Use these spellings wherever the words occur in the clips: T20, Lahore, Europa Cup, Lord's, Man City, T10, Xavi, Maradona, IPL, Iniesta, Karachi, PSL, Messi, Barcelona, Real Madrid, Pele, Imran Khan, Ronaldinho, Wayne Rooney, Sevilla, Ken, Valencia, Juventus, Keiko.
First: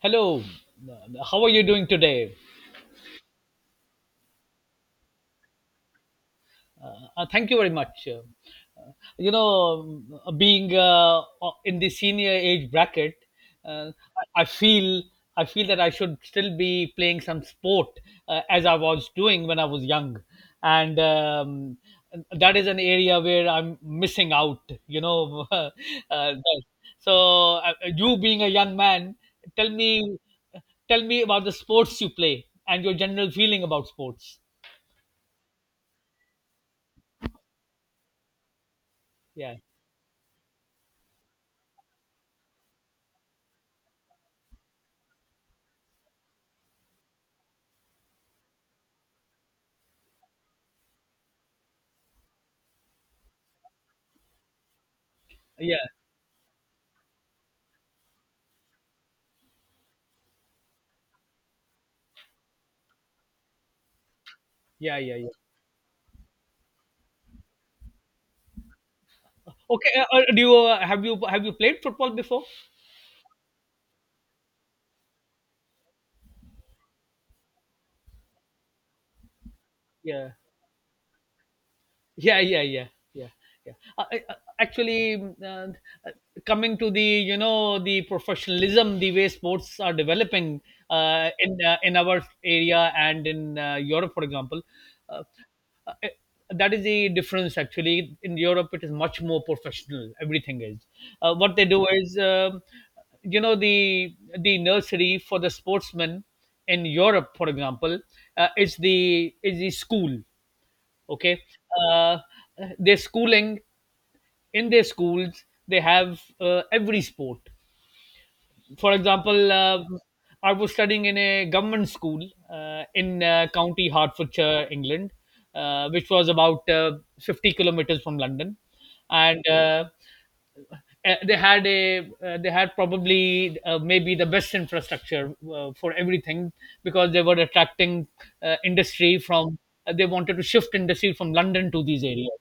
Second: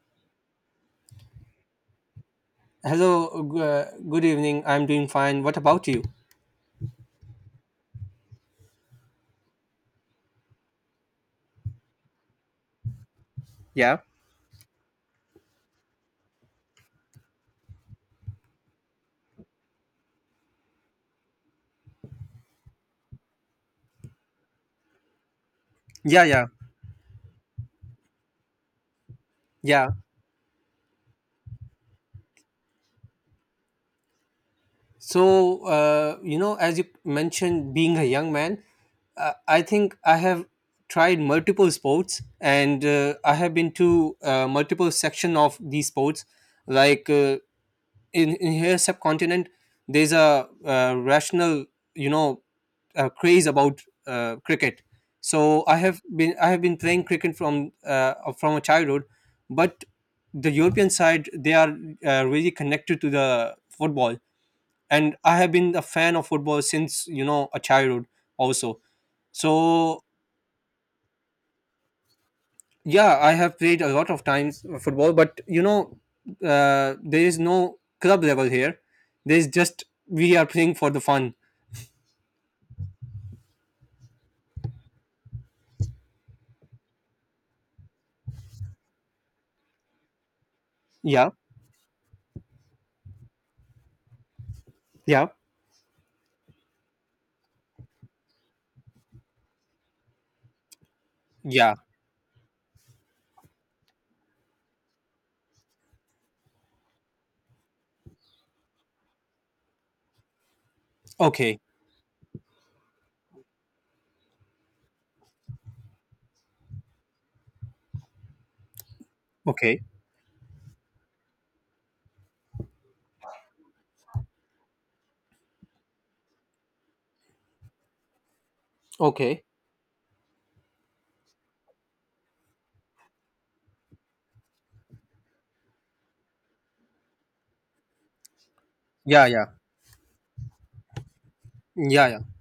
Hello, how are you doing today? Hello, good evening. I'm doing fine. What about you? Thank you very much. Uh, Being in the senior age bracket, uh, Yeah. I feel that I should still be playing some sport, as I was doing when I was young, and that is an area where I'm missing out. Yeah, yeah, that- you being a young man, tell yeah. me about the sports you play and your general feeling about sports. As you mentioned, being a young man, Yeah, I think I have tried multiple sports and I have been to multiple section of these sports. Like, uh, in here subcontinent there's a rational you know craze about cricket. So i yeah, have been i have been playing cricket from a childhood, but the european side they are really connected to the football, yeah, and yeah, yeah. I have been a fan of football since a childhood also. Okay, So do you have you played football before? yeah, I have played a lot of times football, but there is no club level here. There's just Yeah, we are playing for the fun. yeah, yeah, yeah, yeah, yeah. Actually, uh, coming to the the professionalism, the way sports are developing, Yeah, in our area and in Europe, for example. uh, yeah, uh, that is the difference. Actually, in Europe it is much more professional, everything is... What they yeah. do is, the nursery for the sportsmen in Europe, for example, is the school. Okay. Okay, uh, their schooling, in their schools they have every sport. For example, okay, I was studying in a government school in County Hertfordshire, England, which was about 50 kilometers from London. okay. And uh, uh, they had a they had probably, maybe, the best infrastructure for everything, because they were attracting industry Yeah, yeah, from... they wanted to shift industry from London to these yeah, yeah. areas.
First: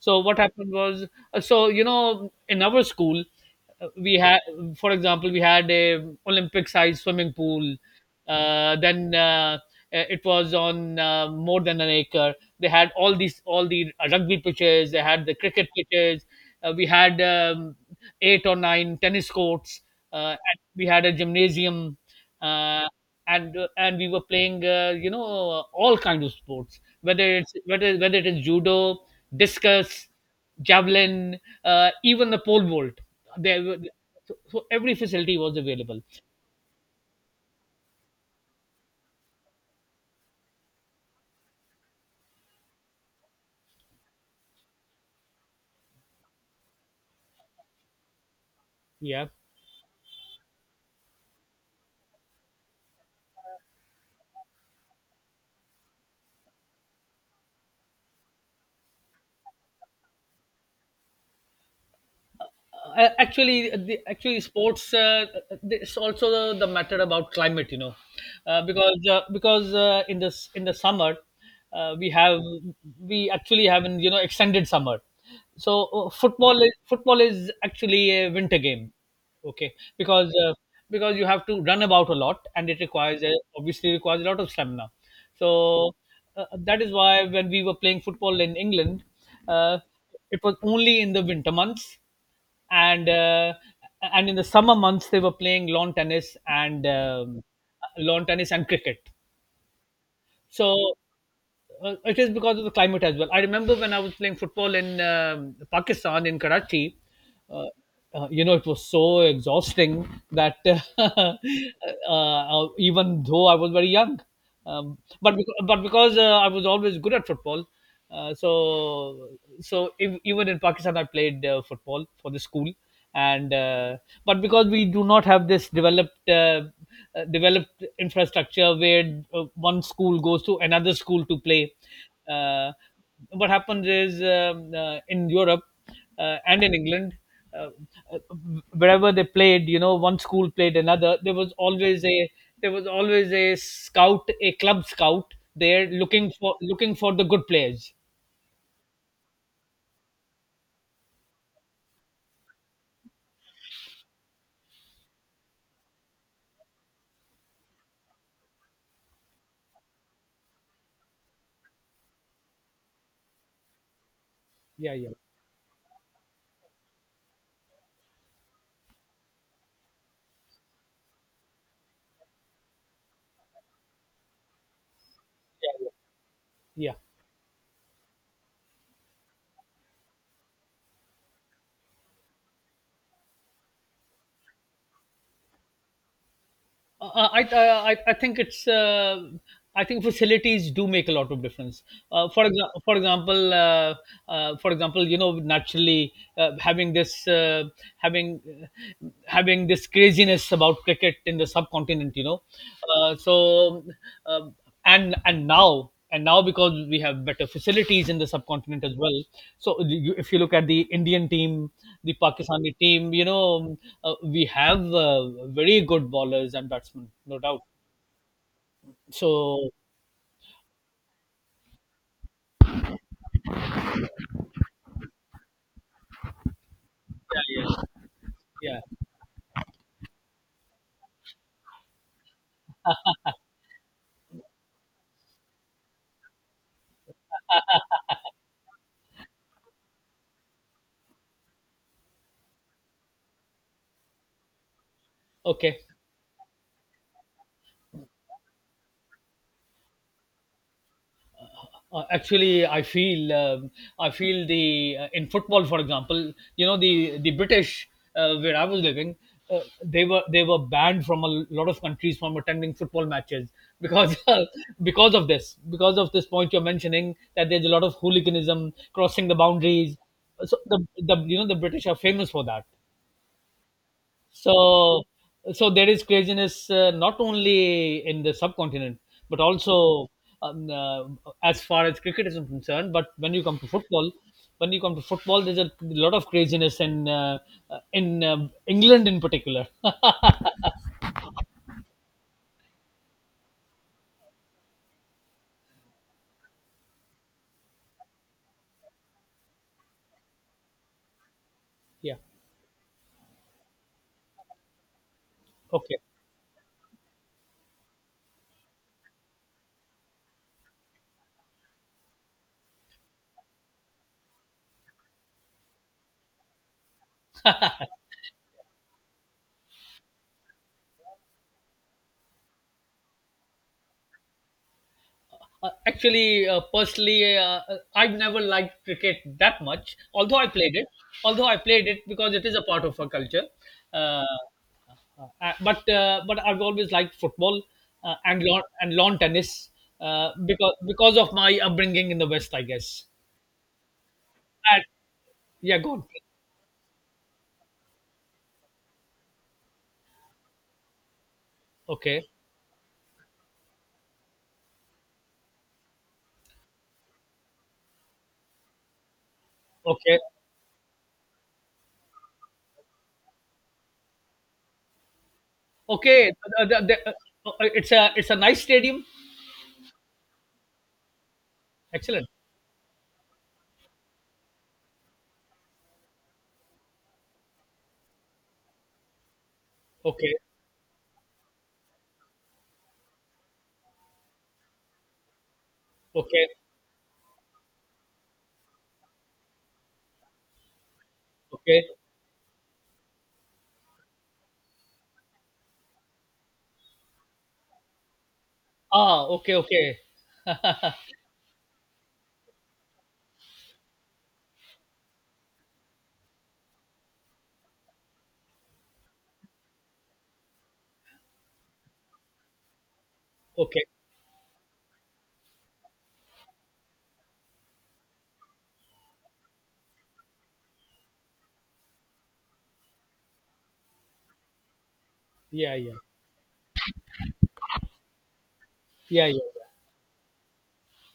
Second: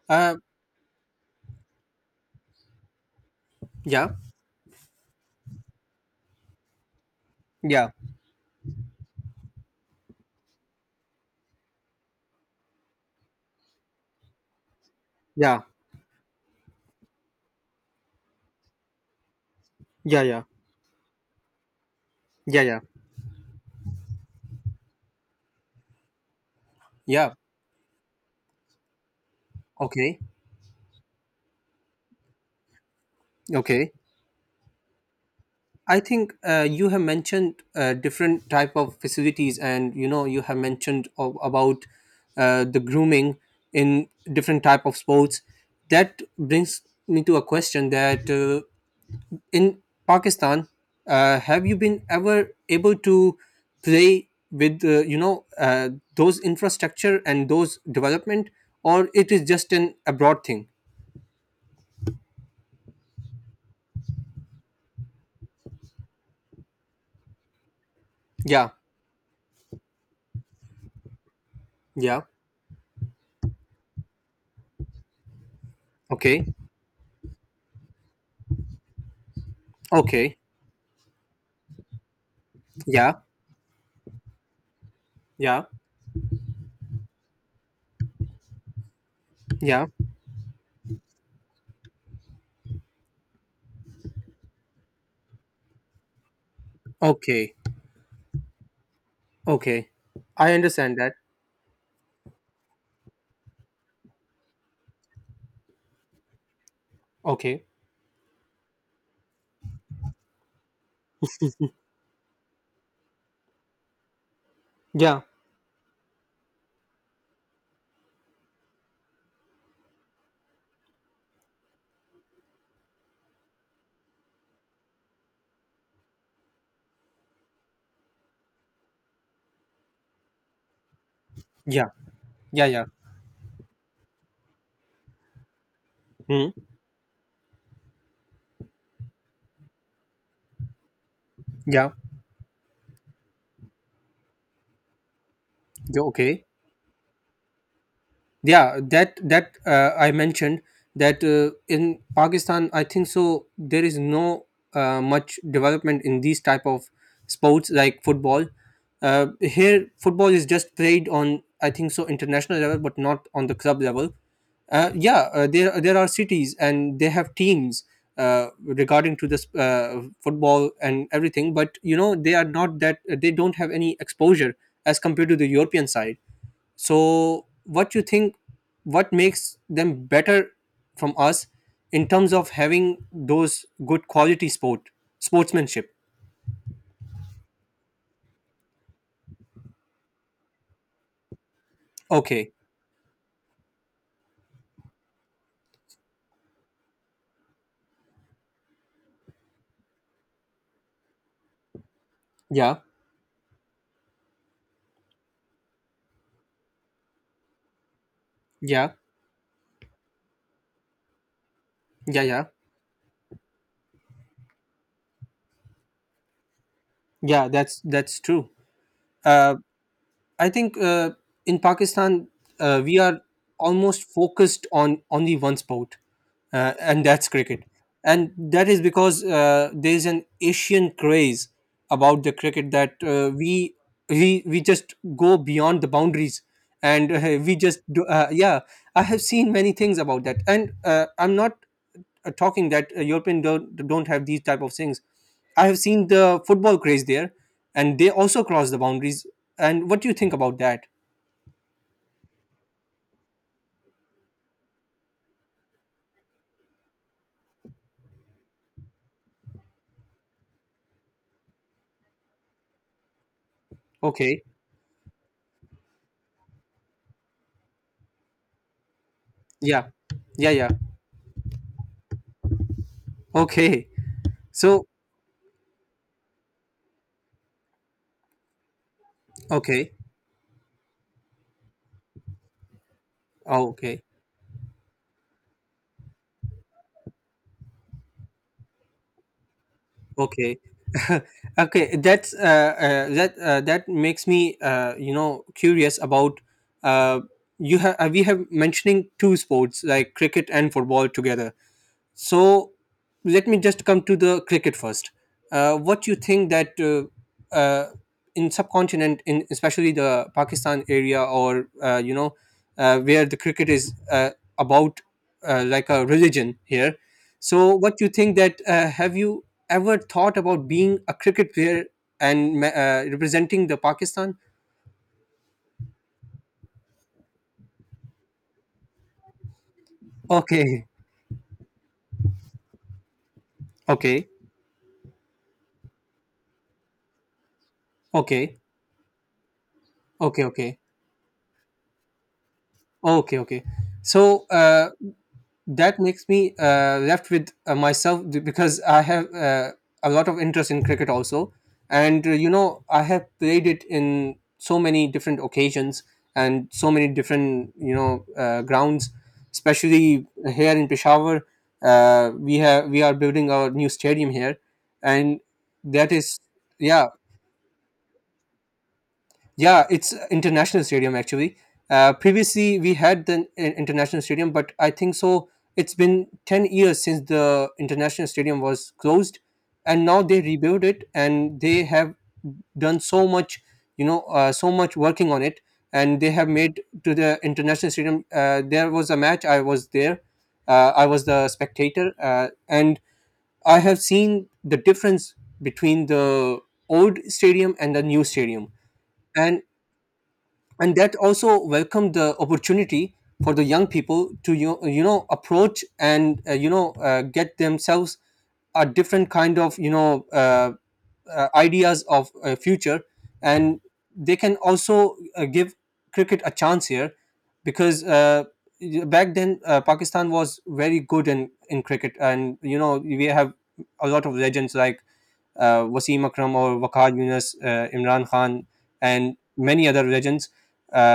So Uh, what happened was, in our school, yeah, we had, for example, we had a Olympic-sized swimming pool. yeah, Then it was on more than an acre. They had all these, all the rugby pitches. They had the yeah, cricket pitches. We had eight or nine tennis courts. yeah, yeah, And we had a gymnasium. yeah, yeah. Uh, and we were playing, all kinds of sports, Yeah. whether it's whether whether it is judo, discus, Okay, javelin, even the pole vault. There were... okay. So every facility was I available. think you have mentioned different type of facilities, and you know you have mentioned of, about the grooming in different type of sports. That brings me to a question that Yeah. in Pakistan, have you been ever able to play with those infrastructure and those development, or it is just an abroad thing? Actually, sports, it's also the matter about climate, you know. Yeah, Because In this in the summer, uh, we yeah, have we actually have an extended summer. So okay, football is actually a winter game. Okay, because okay, you have to run about a lot, and it yeah, obviously requires a lot of stamina. yeah, So that is why when we were playing football in England, uh, yeah, it was only in the winter months, and uh, and in the summer months they were playing lawn tennis and okay. Cricket. Okay, I So understand that. It is because of the climate as well. I remember when I was playing football in Pakistan, in Karachi, Okay, uh, you know, it was so exhausting that uh, even though I was very young. um, yeah, but bec- but because I was always good at football, uh, so so even in Pakistan I played football for the school. And but because we do not have this developed infrastructure where one school goes to another school to play, yeah, yeah, uh, yeah. what happens is, in Europe, Hmm. and in England, uh, uh, wherever they played, one school played another, there was Yeah, always a scout, a club scout there, yeah, okay. Looking for the good players. Yeah, that that I mentioned that in pakistan I think so there is no much development in these type of sports like football. Here football is just played on I think so international level but not on the club level. uh, Yeah, yeah, yeah uh, there there are cities and they have teams regarding to this football and everything, but you know they are not that, they don't have any exposure as compared to the yeah, european side. yeah, yeah. So what you think, what makes them better from us in terms of having those good quality sport, sportsmanship? I think it's I think facilities do make a lot of difference. Okay, For example, you know, naturally, having having this craziness about cricket in the subcontinent. You know, yeah, uh, so. um and now because we have better facilities in the subcontinent yeah, as well. So, if you look at the Indian team, the yeah, yeah, Pakistani team, we have very good bowlers and batsmen, no yeah. doubt. That's true. uh So... I think in Pakistan, we are almost focused on only one sport, and that's Yeah, cricket. yeah, And that is yeah. because there's an Asian craze about the cricket that we just go beyond the boundaries, and we just do, yeah. I have seen many things about that, and I'm not talking that European don't have these type of things. I have Okay. seen the football craze there, and they also cross the boundaries. And what do you think about that? Actually, I feel, I feel the in football, for example, the British, where I was living, they were banned from a lot of countries from attending football matches, because Okay, because of this point you're mentioning, that there's a lot of hooliganism crossing the yeah, boundaries. yeah, So yeah. The you know the British are famous for that. Okay, so So so there is craziness, not only in the subcontinent but also, okay, um, uh, as far as cricket is concerned. But when you come to oh, okay, football, there's a lot of craziness in England in particular. okay, okay. That's that that makes me you know curious about uh, you have we have mentioning two sports like cricket and football together. Yeah. So let me just come to the cricket first. Okay. What you think that uh, in subcontinent, in especially the Pakistan area, or where the cricket is about like a religion here. So what you think that have you ever thought about being a cricket player and representing the Pakistan? Actually, personally, I've never liked cricket that much. Okay, Although I played it, because it is a part of our culture. Uh, okay, but I've always liked football, and okay, lawn tennis, okay, okay, because of my upbringing in the West, I guess. okay, okay. So. And, yeah, go That on. makes me left with myself because I have a lot of interest in cricket also, and Okay, you know I have played it in so many different occasions and so many different you know grounds, okay, especially here in Peshawar. We are building our new stadium here, and that okay. is. Uh, the- the- Yeah uh, it's a nice stadium. yeah, it's international stadium actually. Excellent. Previously, we had the international stadium, but I think so. It's been 10 years since the international stadium was closed, and now Okay, they rebuilt it, and they have done so much, you know, so much working on it, and they okay, have made to the international stadium. There was a match. I was there. I was the okay. spectator, and I have seen the difference between the old stadium and the new stadium, Ah, okay, and okay, and that also welcomed the opportunity for the young people to you know approach and get themselves a different kind of ideas of future, and okay. they can also give cricket a chance here because back then pakistan was very good in cricket, and you know we have a lot of legends like Yeah, yeah, Wasim Akram or Waqar Yunus, Imran Khan, yeah, and yeah, many other legends.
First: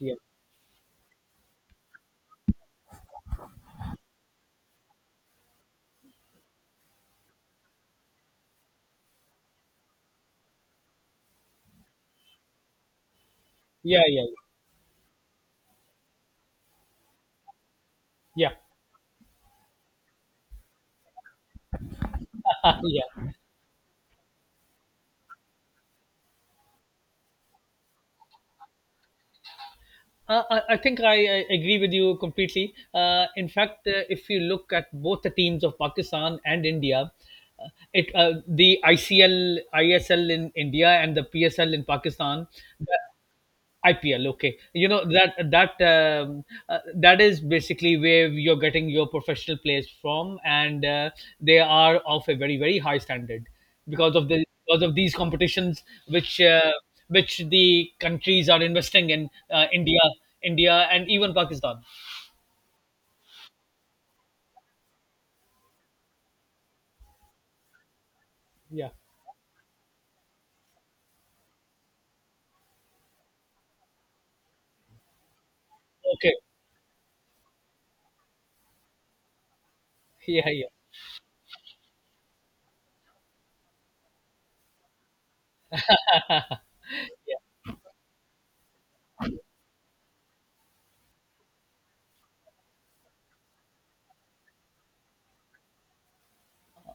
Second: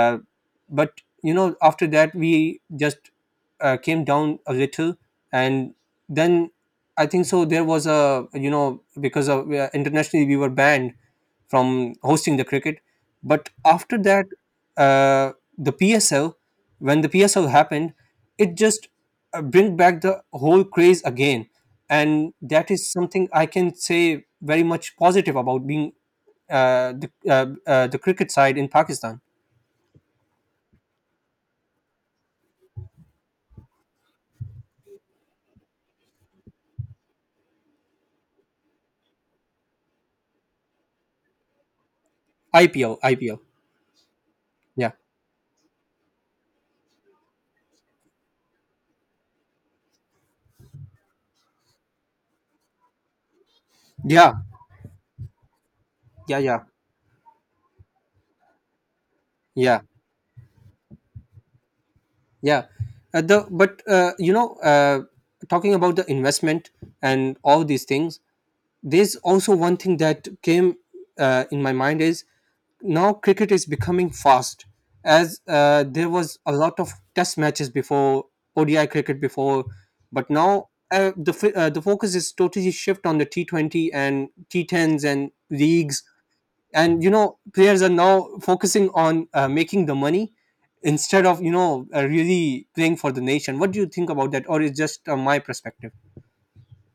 yeah, but you know, after that, we just came down a little, and then I think so. There was a you know because of internationally we were banned from hosting the cricket, but after yeah, yeah, that, uh, the PSL when the PSL happened, yeah, it yeah. just bring back the whole craze again, and that is Yeah. something I can say very much positive about being the cricket side in Pakistan. I agree with you completely. In fact, if you look at both the teams of Pakistan and India, it the ICL, ISL in India and the PSL in Pakistan. IPL, IPL. IPL, okay. You Yeah, know that is basically where you're getting your professional players from, and they are of a very, very high standard because of yeah, the because of these competitions yeah, which yeah, the countries are investing in: yeah, India, and even Pakistan. yeah. The but you know, talking about the investment and all these things, Yeah. there's also one thing that came in my mind is now cricket is becoming fast, as there Okay. was a lot of test matches before, ODI cricket before, but Yeah. Yeah. now the focus is totally shift on the T20 and T10s and leagues, and you know players are now focusing on making the money instead of really playing for the nation. What do you think about that, or is just my perspective?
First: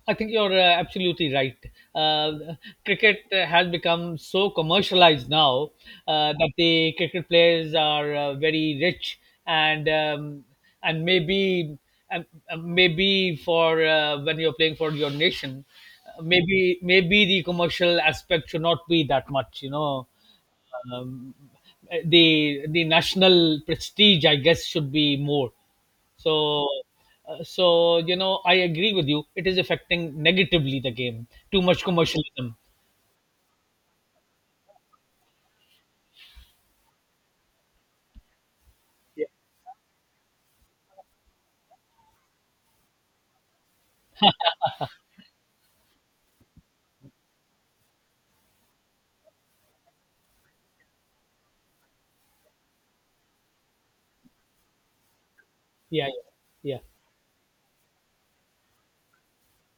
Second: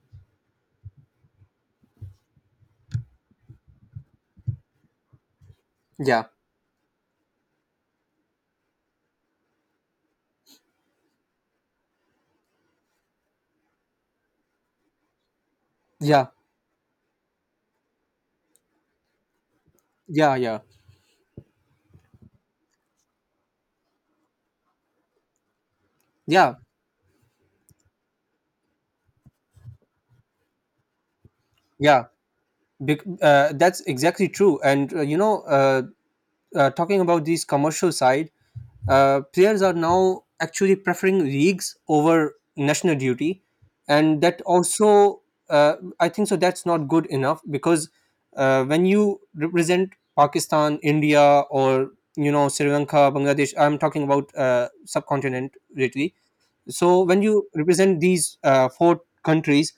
I think you're absolutely right. Uh, Cricket has become so commercialized now, Yeah, that the cricket players are very rich. And um, and maybe and, maybe for when you're playing for your nation, yeah, maybe the commercial aspect should not be that much. You know, yeah, yeah, um, the the national prestige, I guess, should be more. yeah, So I agree with you, it is affecting negatively the game, too much yeah. commercialism. That's exactly true. And talking about this commercial side, Yeah, players are now actually preferring leagues over national duty, and that also uh, I think so. That's not good enough because when you represent Pakistan, India, or you know Sri Lanka, Bangladesh, I'm talking about subcontinent yeah, lately. yeah, So when you represent these four countries,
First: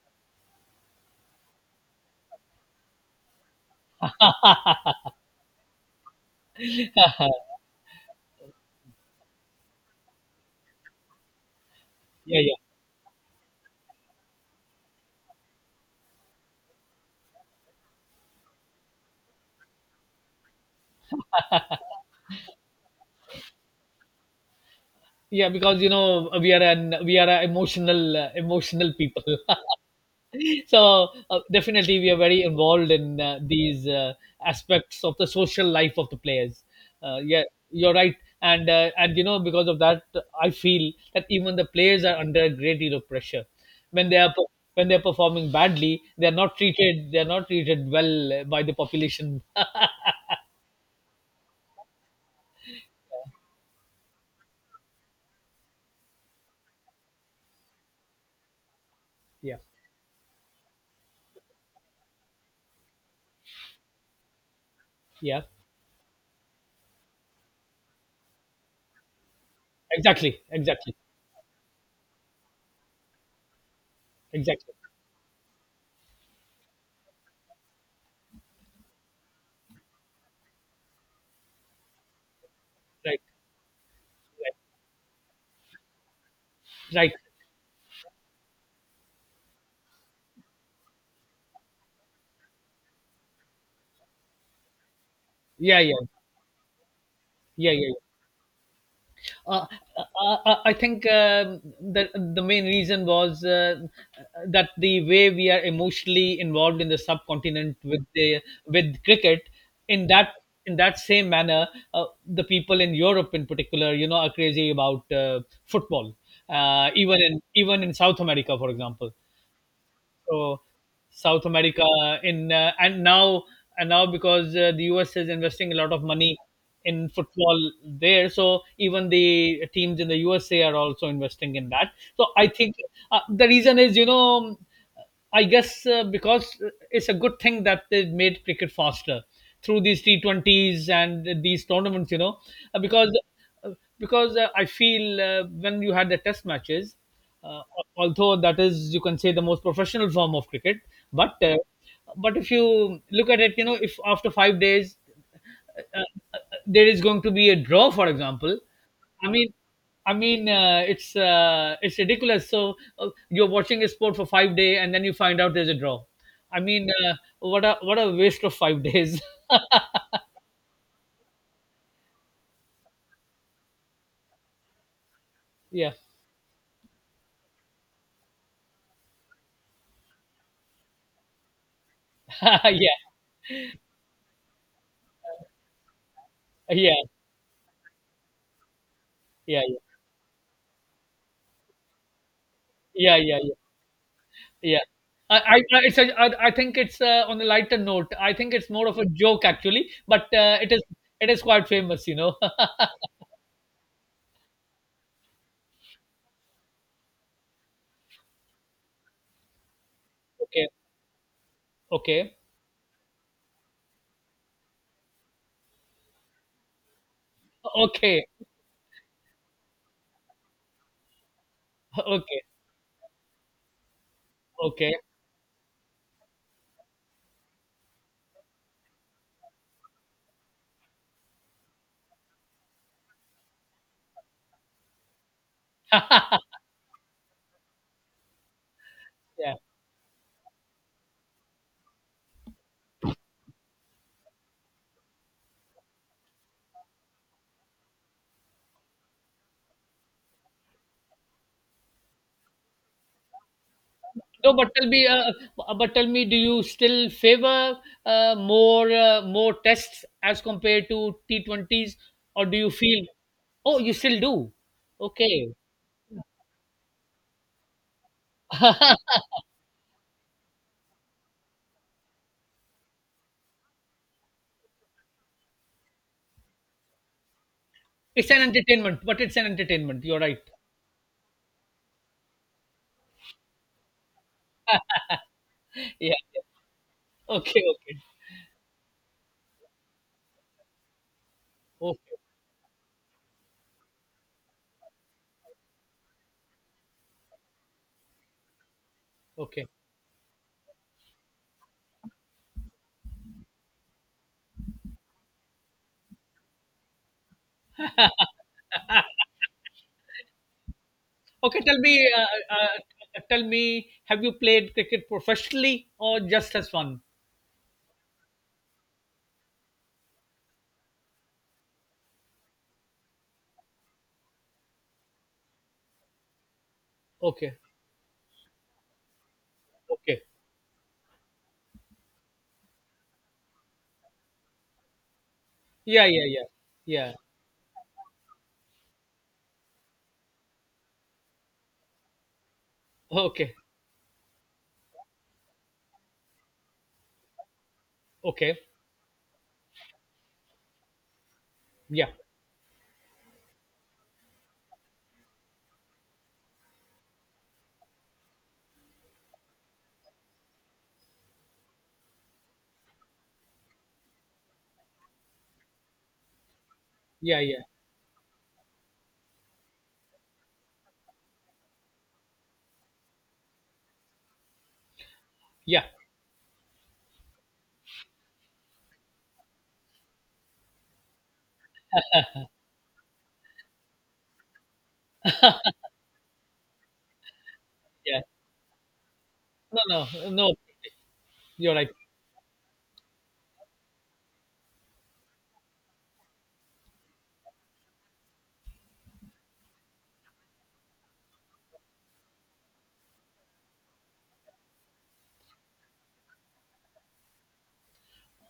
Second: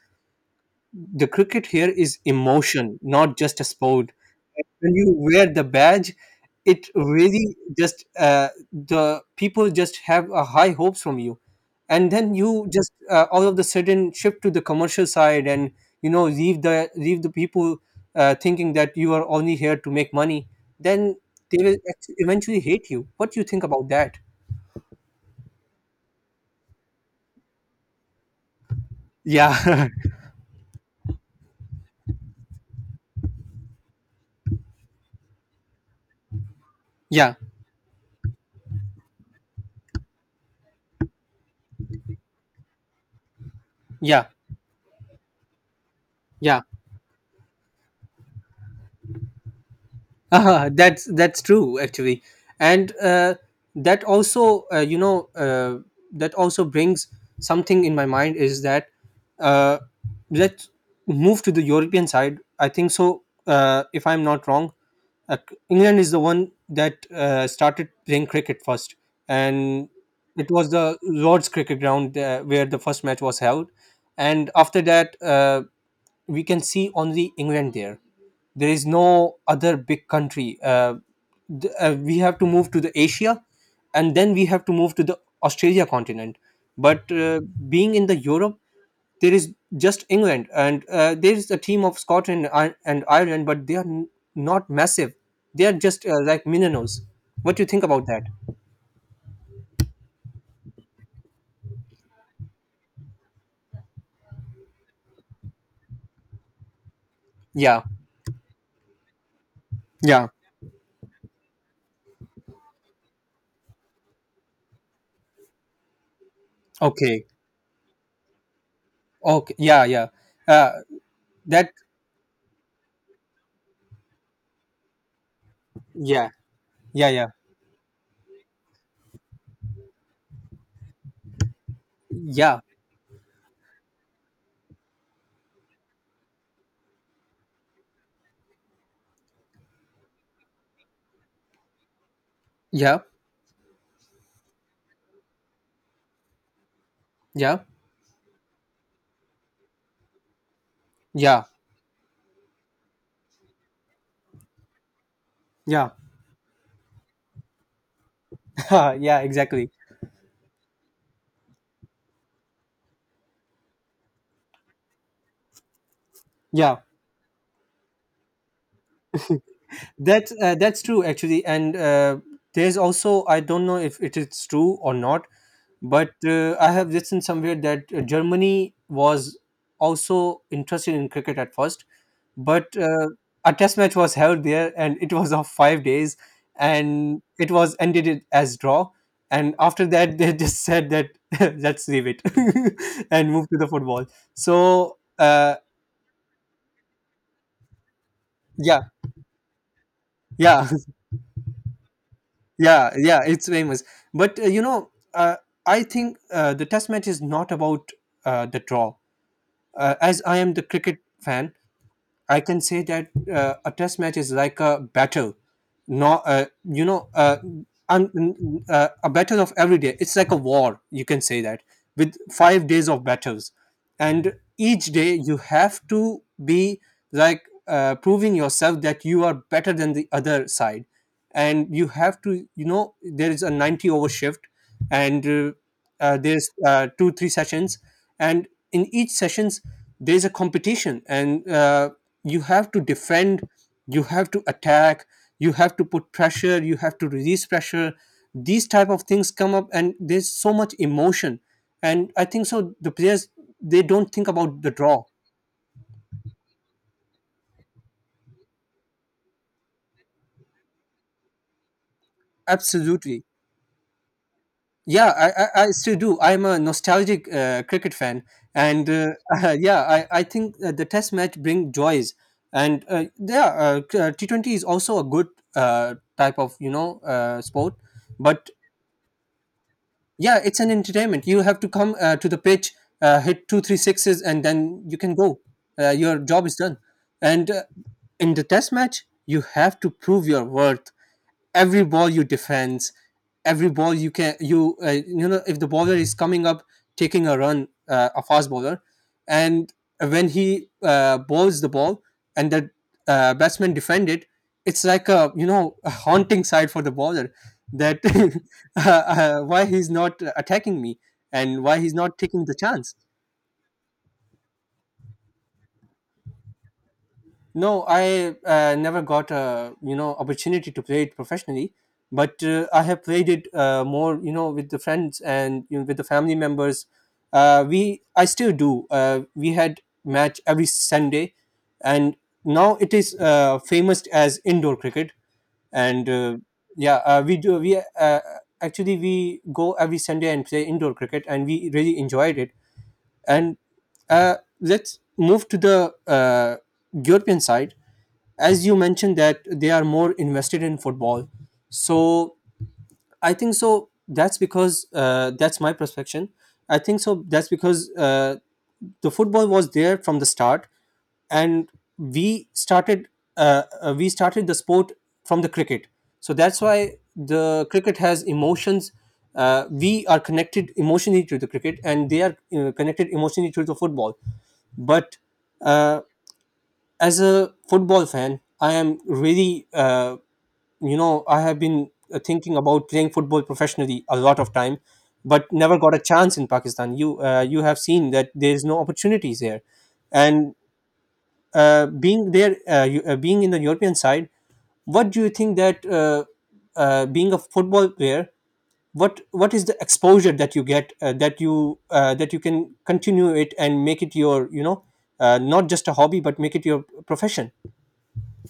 the cricket here is emotion, not just a sport. When you wear the badge, it really just the people just have a high hopes from you, and then yeah, yeah, yeah, you just all of the sudden shift to the commercial side, and you know leave the people thinking that you are only here to make money. Then they will eventually hate you. What do you think about that? yeah, because you know, we are a emotional, people. Yeah, So definitely we are very involved in these aspects of the social life of the players. Yeah, Yeah. You're right. And you know, because of that, I feel that even the players are under a great deal of pressure. When yeah, when they're performing badly, yeah. They're not treated well by the population. That's true actually, and that also uh, you know uh, that also brings something in my mind is that Yeah, uh, let's move to the European side. I think so. If I'm not wrong, uh, yeah, England is the one that started playing cricket first, and exactly, it was exactly, the Lord's cricket ground where the first match was held, and exactly, after that. We can see only England there. There is no other big country. We have to move to the right, Asia, and then we right, have to move to the Australia continent. But right, being in the Europe, there is just England, and there is a team of Scotland and Ireland, but not massive. They are yeah, yeah, just like minnows. What do you yeah, yeah, think yeah. about that? Uh, I think, the the main reason was, that the way we are emotionally involved in the subcontinent Yeah. With cricket, in Yeah. that in that same manner, the people in Europe in particular, you know, are crazy about football. Okay. Even in South America, for example. Okay. Yeah. Yeah. So Uh, South that. America, in and now because the US is investing a lot of Yeah. money Yeah. in Yeah. football there, so even the teams in the USA are also investing in that. So I Yeah. think, the reason is, you know, I guess, because it's a good thing that they made cricket faster through these T20s and these tournaments, you know. uh, Yeah. because because I feel, when you had the test matches, uh, Yeah. although that is, you can say, the most professional form of cricket, but Yeah, uh, but if you look at it, you know, if after 5 days, yeah, uh, uh, there is going to be a draw, for example. yeah, I mean. exactly. I mean, it's ridiculous. So you're watching a sport for 5 days, and then you find out there's a draw. I Yeah, mean, what a waste of 5 days. That's true actually, and there's also I don't know if it is true or not, Yeah. but I have listened somewhere that Germany was also interested in cricket at first, Yeah, but yeah, a test match was held there, and it was of 5 days, yeah, and it was ended it as draw, and yeah, after that they just said that let's leave it yeah, and yeah, move yeah. to the football. Yeah. So I, I, I- I think it's on a lighter note, I think it's yeah more of a joke actually, but yeah it is quite famous, you know. yeah yeah, it's famous, but I think the test match is not about the draw. As I am the Okay, cricket fan, okay, I can say that a test match is like a battle, no, okay, a battle of every day. It's like a war. You can say that with okay, 5 days of battles, and each okay. day you have to be like proving yourself that you are better than the other side, and you have to, you know, there is a 90 over shift, and there's 2 3 sessions, and in each Yeah. sessions there's a competition and. You have to defend, you have to attack, you have to put pressure, you have to release pressure. These type of things come up, and there's so much emotion. And I think so the players, they don't think No, about the but tell draw. me, do you still favor, more tests as compared to T20s, or do you feel? Absolutely. Oh, you still do. yeah i, Okay, I, I still do. I'm a nostalgic cricket fan. And yeah, I think the test match bring joys. And T20 is also a good type of sport. it's an But entertainment, but it's an entertainment. You're yeah, right. it's an entertainment. You have to come to the pitch, hit two, three sixes, and then you can go. Yeah, Your job is done. yeah. And Okay, okay, In the test match, you have to prove your worth. Every ball okay, you defend, every ball you can you you know, if the bowler is coming up taking a run, a fast bowler, okay. and when he bowls the ball, and the batsman defend it, it's like a you know a haunting sight for the bowler that why he's not attacking me Okay, and tell why he's me, not taking the chance. Have you played cricket professionally or just as fun? No, I never got a you know opportunity to play it professionally, but I have played it more you know with the friends and you know, with the family members. Okay, We I still do. We had okay, match every Sunday, and now it is famous as indoor cricket. yeah, And yeah, yeah, yeah, yeah. We do. We Actually, we go every Sunday and play indoor cricket, and we really enjoyed it. Okay, And let's move to the European side. okay, As you mentioned, that they are more invested in football. yeah, So I think so. That's because that's my perception. I think so. That's because the football was there from the start, and we started we started the sport from the cricket. So that's why yeah, yeah, the cricket has emotions. We are connected emotionally to the cricket, and they are connected emotionally to the football. But yeah, uh, as a football fan, I am really, I have been thinking about playing football professionally a lot of time, but never got a chance in Pakistan. You you have seen yeah. that there is no opportunities here, No, no, and no. You're right. being there, being in the European side, what do you think that being a football player, what is the exposure that you get that you can continue it and make it your you know not just a hobby but make it your profession?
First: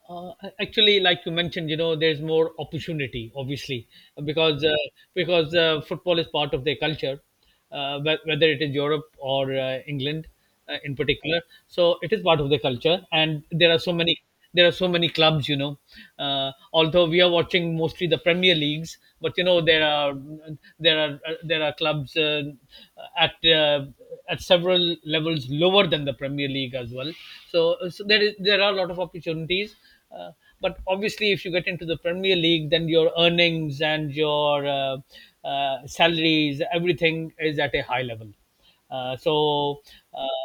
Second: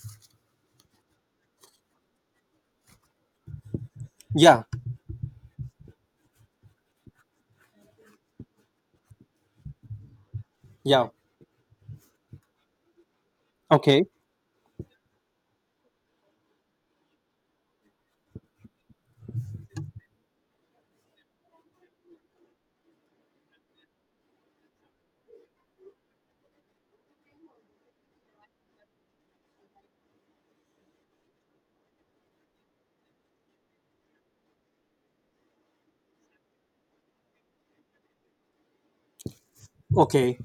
Uh, Actually, like you mentioned, you know, there's more opportunity, obviously, Yeah, because uh, because football is part of their culture, whether it is Europe or England, in yeah. particular. So it is part of their culture, and there are so Okay, many there are so many clubs, you know. Although we are watching mostly the Premier Leagues, but you know there are clubs at uh, at several levels lower than the Premier League as well. So there are a lot of opportunities uh, but obviously, if you get into the Premier League, then your earnings and your salaries, everything is at a high level. Uh, so, okay,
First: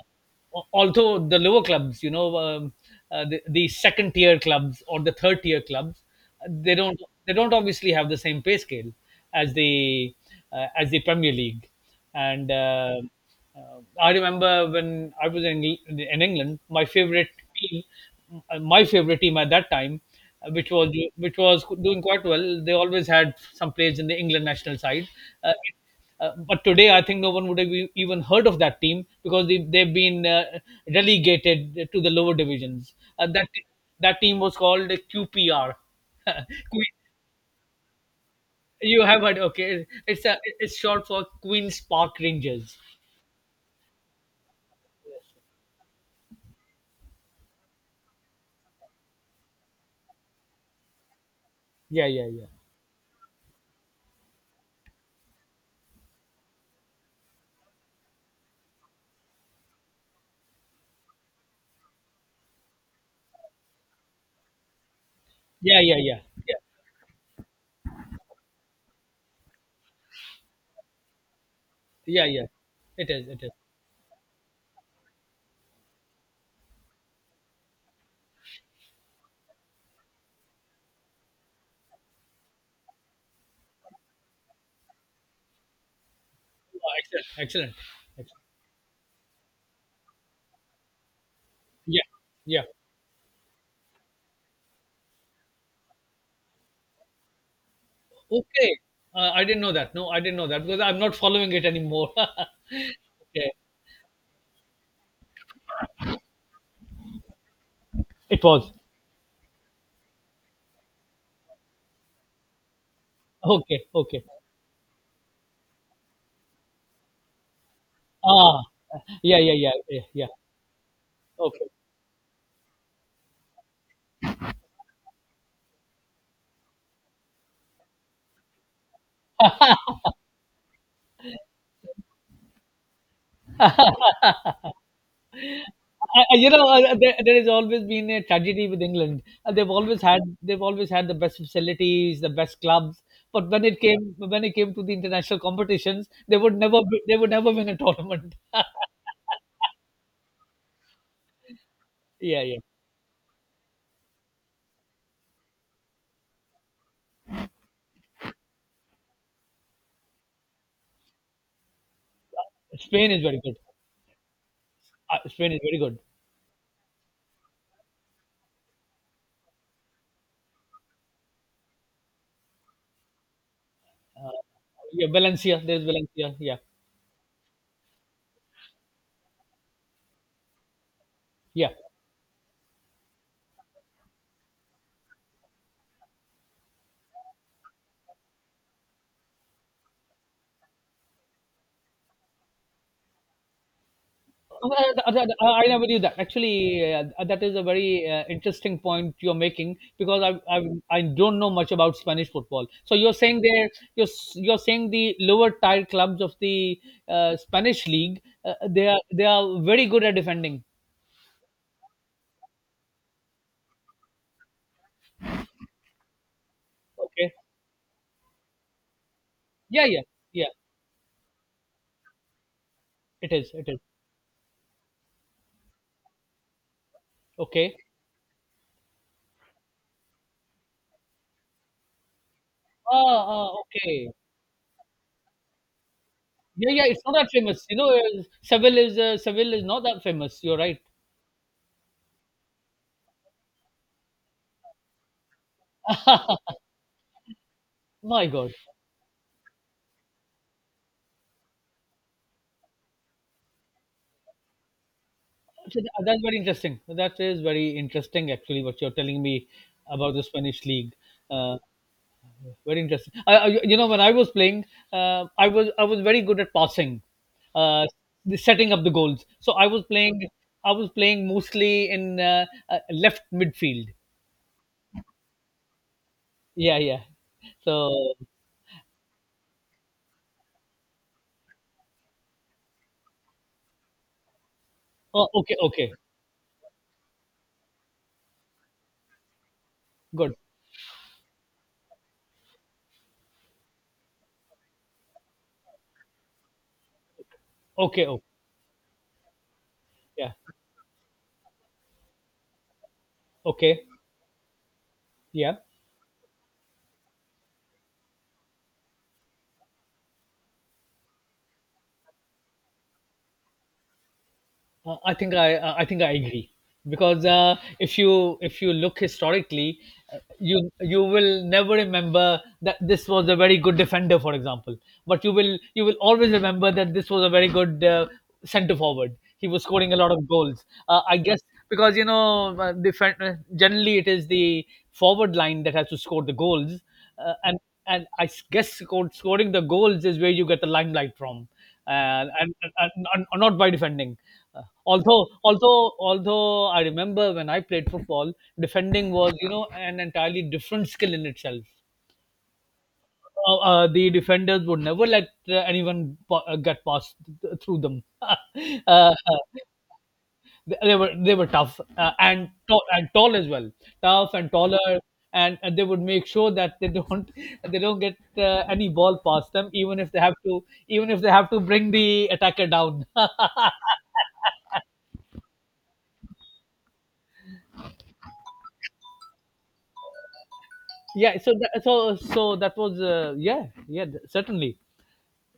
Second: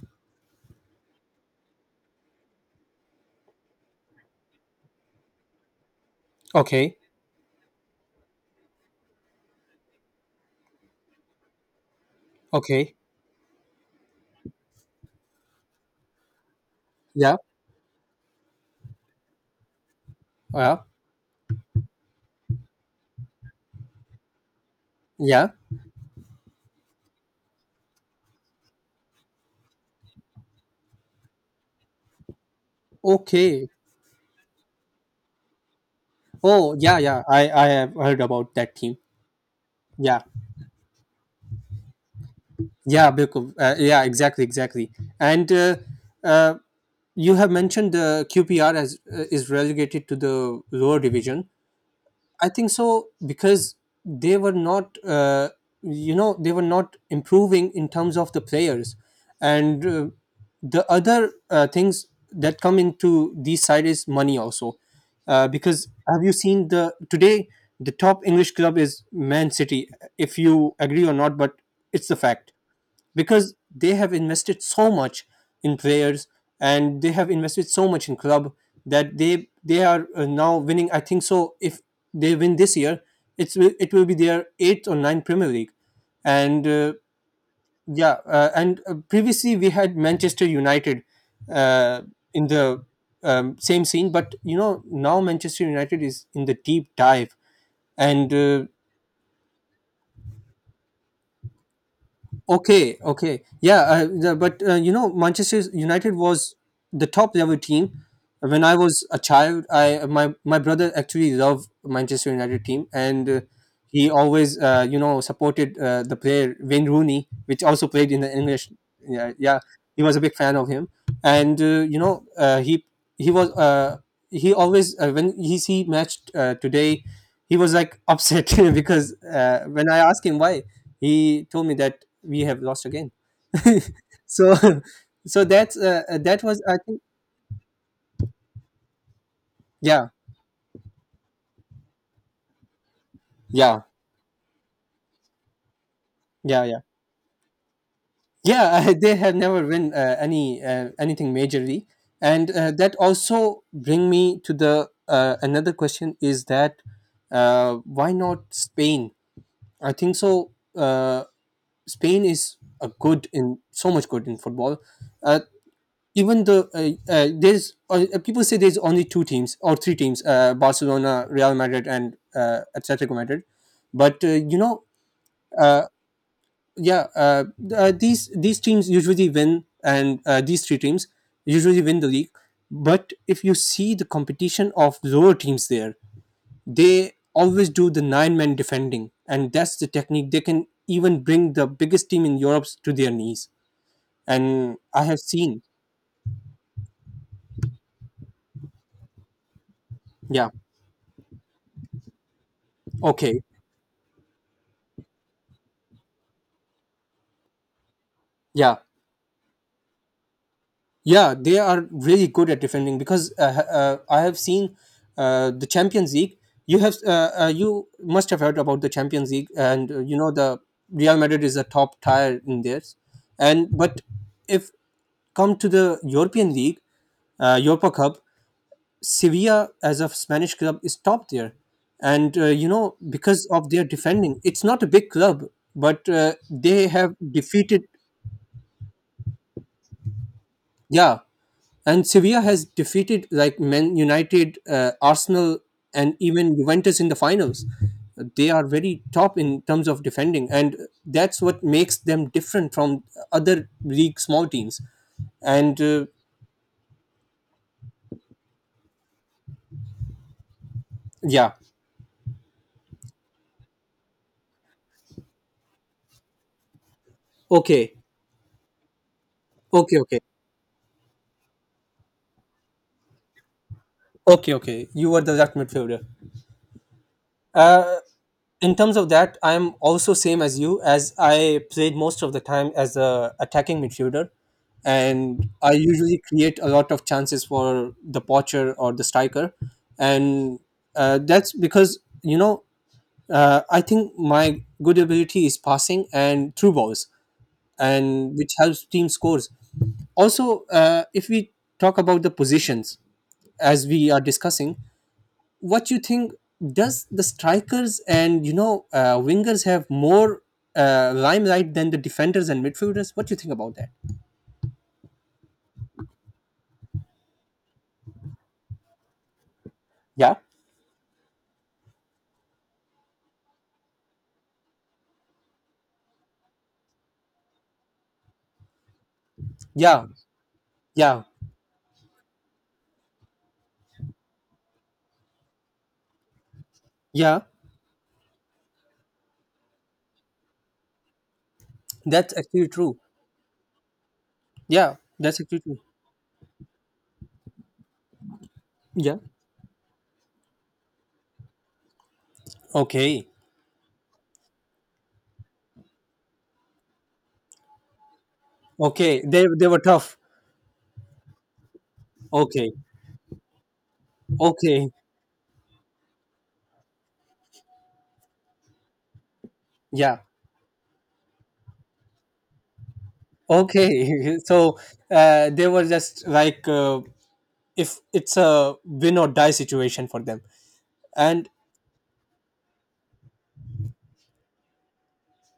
Although the lower clubs, you know, the second tier clubs or the third tier clubs, they okay, don't they don't obviously have the same pay scale as the as the Premier League, and okay. uh, uh, I remember when I was in England, Yeah, team, my favorite team at that time, uh, which yeah, was which was doing quite well. They always had some players in the England national side, yeah. uh, but today I think no one would have even heard of that team because they've been relegated to the lower divisions. Okay. That team was called QPR. Oh, Que- yeah, yeah. I have heard about that team. you have heard? Okay, Yeah, it's a, it's short for Queens Park Rangers. yeah, because yeah, exactly, exactly. And uh, you have mentioned the QPR as is relegated to the lower division. Yeah, yeah, yeah. I think so because they were not, they were not improving in terms of the players, and the other things that come into these side is money also, Yeah, because yeah, yeah, have you yeah, seen the today the top English club is Man City? If you agree or not, but it's the yeah, yeah. fact It is, it is. because they have invested so much in players, and they have invested so much in club, that they are now winning. I think so. If they win this year, it's will- it will be their eighth or ninth Premier League. And Wow, excellent, excellent, yeah, excellent. And Previously we had Manchester United uh, Yeah, in yeah. the same scene, but you know now Manchester United is in the deep dive. And Okay, I didn't know that. No, I didn't know that because I'm not following it anymore. Okay, okay, Okay, yeah, the, but you know, Manchester United was the top level team. it When was. I was a child, I my brother actually loved Manchester United team, and Okay, he okay. always you know supported the player Wayne Rooney, which also played in the Ah, English. Yeah, yeah, yeah, yeah, yeah, he yeah, was a yeah. big fan of him, and Okay. He was he always when he see matched today, he was like upset because when I asked him why, he told me that we have lost again. So, so that's that You was know, I think. There has always been a tragedy with England. They've always Yeah, had they've always had the best facilities, the best clubs, but yeah, when it came to the international competitions, they would yeah, yeah, never be- they would never win a tournament. yeah. They have never win anything majorly, Yeah, and yeah. That also bring me to the another question is that, why not Spain? I think so. Spain is a Spain is good very good. in so much good in football. Uh, Spain is very good. even though There's people say there's only two teams or three teams, Barcelona, Real Madrid, and Atletico Madrid. But you know Yeah, Valencia. uh, There's Valencia. Yeah, yeah th- these teams usually win, and these three teams yeah. usually win the league. But if you see the competition of lower teams there, they always do the nine-man defending, and that's the technique. They can even bring the biggest team in Europe to their knees. Uh, And I have seen, I never knew that. Actually, that is a very interesting point you're making because yeah, I I don't know much about Spanish football. So you're okay, saying you're saying the lower tier clubs of the Spanish league yeah. They are very good at defending. Yeah, they are really good at defending because I have seen the Champions League. You have Okay. You must have heard about the Champions League, Yeah, and yeah, you know, yeah. the Real Madrid is a top tier in theirs. It is. And It is. but if come to the European League, Okay. Europa Cup, Sevilla as a Spanish club is top there, and you know Ah, because ah, of their okay. defending, it's not a big club, but Yeah, they yeah. It's not have that famous. You defeated. know, Seville is not that famous. You're right. Yeah, and Sevilla has defeated like Man United, Arsenal, and even Juventus in the finals. My They God. are very top in terms of defending, and that's what makes them different from other league small teams. And So that's very interesting. That is very interesting, actually, what you're telling me about the Spanish league. Yeah, Uh, very interesting. You know, when I was playing, I was very good at passing, uh, okay, the setting up the goals. Okay, okay, I was playing mostly in left midfield. okay, okay. You were the left midfielder. Yeah, yeah. Uh, So, in terms of that, I am also same as you, as I played most of the time as a attacking midfielder, oh, and okay, I okay, usually create a lot of chances for the poacher or the striker. good. And that's because you know, I think my good ability is passing and through balls, Okay, okay, and which helps team scores. yeah, Also, if we talk about the positions, okay, as we are discussing, yeah. what you think, does the strikers and you know wingers have more limelight than the defenders and midfielders? What do you think about that? I think I agree because if you if you look historically, Yeah, you will never remember that this was a very good defender, for example. But you will always remember that this was a very good centre forward. He was scoring a yeah, lot of goals. I yeah, guess because you know generally it is the forward line that has to score the goals, uh, yeah, and and I s- guess sco- scoring the goals is where you get the limelight from, uh, that's actually true. And not by defending. Uh, Yeah, although that's actually true. although although I remember when I played football, defending Yeah, was, you know, an entirely different skill in itself. okay, The defenders would never let anyone get past through them. uh, okay. They were tough. They were tough and Okay, tall as well, tough and taller. okay, And, they would make sure that they don't they don't get any ball past them, even if yeah, they have to bring the attacker down. okay. So they were just like if it's a win or die situation for them. Yeah, And so so that was, certainly.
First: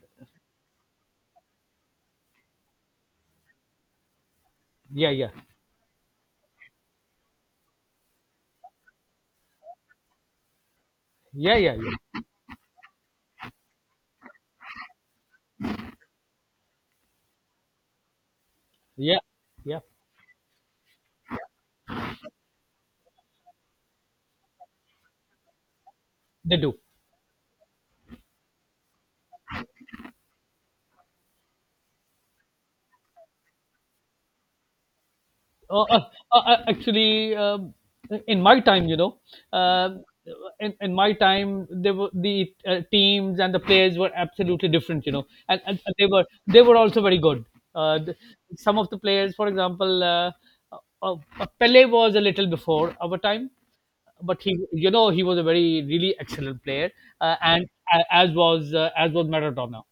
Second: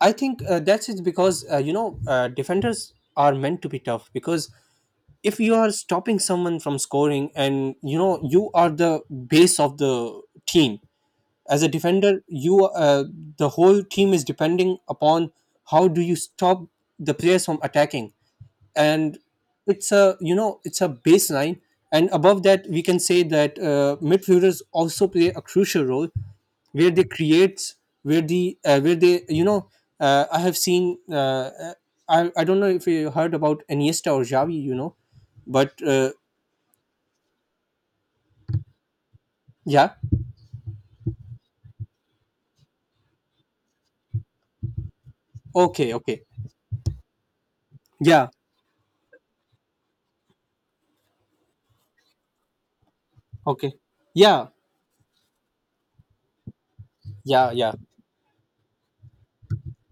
I think that's it because defenders are meant to be tough, because Yeah, yeah, if you are stopping someone from scoring, and you know you are the base of the team, yeah, as a yeah, yeah, defender you the whole team is depending upon how do you stop the players from attacking. And yeah, yeah. it's a you know it's a baseline, and above that we can say that midfielders also play a crucial role, They do. where they create, where the where they you know, I have seen I don't know if you heard about Iniesta or Xavi, you know, but Uh, uh, Actually, in my time, you know, yeah, uh, in my time, there were the teams and the players were absolutely different, you know, and, okay, okay, they were also very good. Uh, th- yeah, some of the players, for example, uh, Pele was a little before our time, okay, but yeah, he, you know, he was a very really excellent player, uh, yeah, and yeah. a as was Maradona.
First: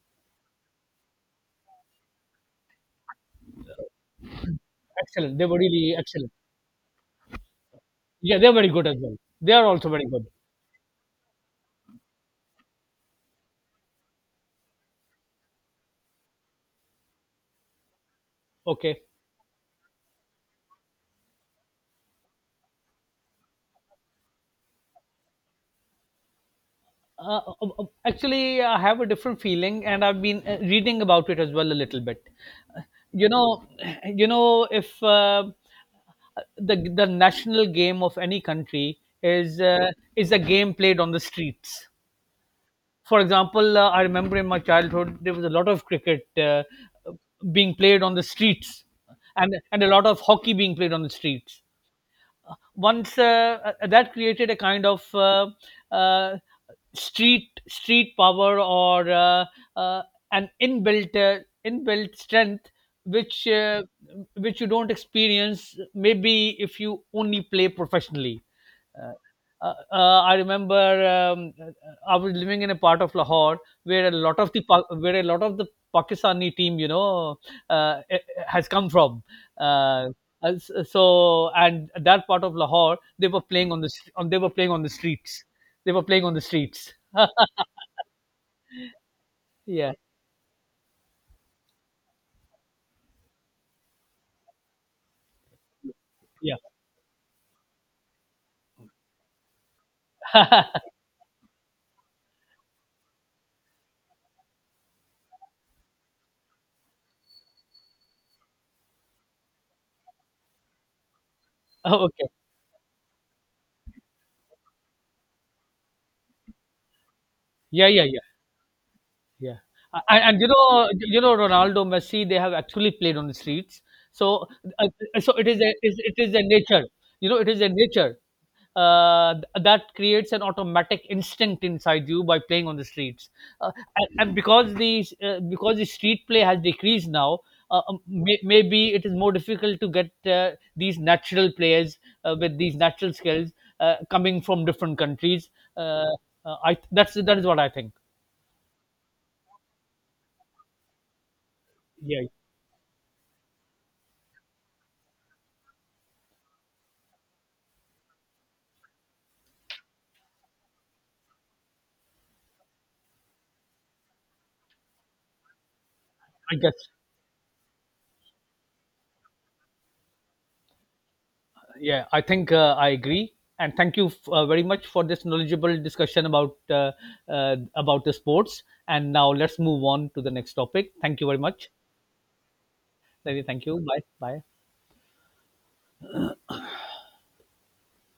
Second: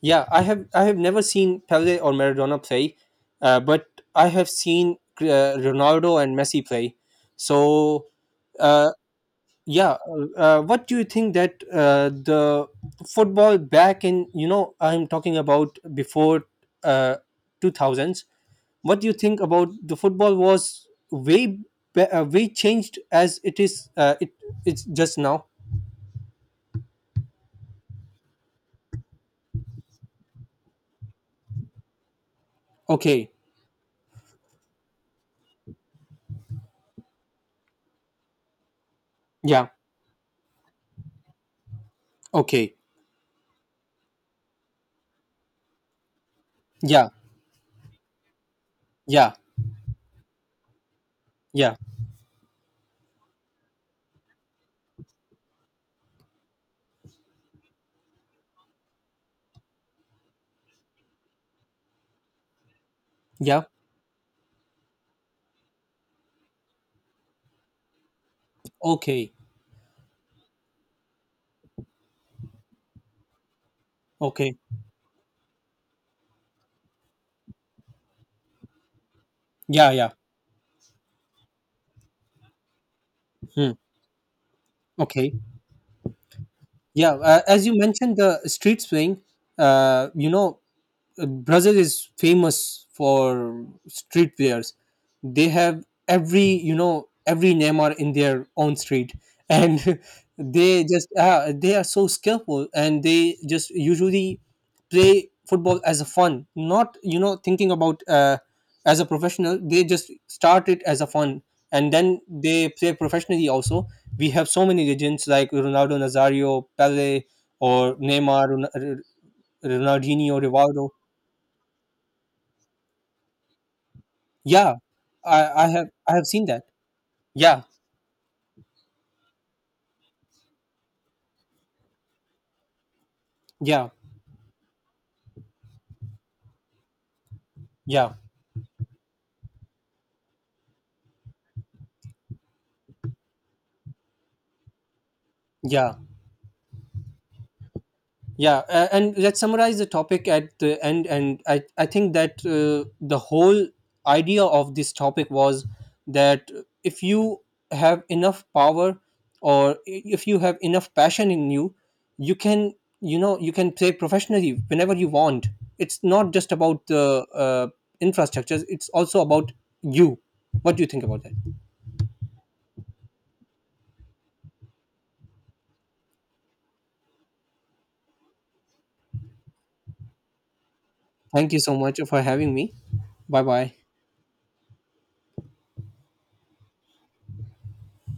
Yeah, I have never seen Pele or Maradona play, but I have seen Excellent. They were really Ronaldo excellent. and Messi play. So Yeah, they're very good uh, as well. They are also yeah, very good. What do you think that the football back in you know, I'm talking about before, uh, 2000s? Okay. What do you think about the football was way way changed as it is it's just now? Actually, I have a different feeling, and I've been reading about it as well a little bit. Uh, you Okay, know, you know, if the national game of any country yeah, is a game played on the streets. okay, For example, I remember in my childhood there was a lot of cricket yeah, being played on the streets, yeah, and a lot of hockey being played on the streets. yeah, Once that created a kind of uh, street power, or uh, an inbuilt strength which yeah, uh, which you don't experience maybe if you only play professionally. uh, okay. I remember, I was living in a part of Lahore where a lot of Okay. the where a lot of the Pakistani team, you know, has come from. Yeah, Uh, yeah. So and that part of Lahore, they were Hmm. playing on — they were playing on the Okay. streets. They were playing on the streets. Yeah. As you mentioned, the street swing, Yeah, uh, you know, Brazil is famous for streetwears. They have every yeah. you know every Neymar in their own street, and they just they are so skillful, and they just usually play football as a fun, not you know thinking about as a professional. They just start it as a fun, and then Okay. they play professionally. Also, we have so many legends like Ronaldo Nazario, Pele, Yeah, or yeah, yeah. Neymar, Ron- R- Yeah, Ronaldinho, and you Rivaldo. know Ronaldo, Messi, they have actually played on the streets. So Yeah, uh, so I, it is I a have is I it have is a seen that. nature. You know, it is Yeah, a nature that creates an automatic instinct inside you by playing on the streets. Uh, yeah, and because the street play has decreased now. Yeah, Maybe it is more difficult to get these natural players with these natural skills coming from different countries. yeah, Uh, I That's that is what I think. yeah. And let's summarize the topic at the end. And I think Yeah, that the whole idea of this topic was that, if you have enough power, or if you have enough passion in you, you can you know you can play professionally whenever you want. It's not just I guess. about the infrastructures. It's also about you. What do you think about that? Yeah, I think I agree, and thank you very much for this knowledgeable discussion about the sports. And now let's move on to the next topic. Thank you very Thank you much. so much for having me. Thank Bye you. Thank bye. you. Bye. Bye.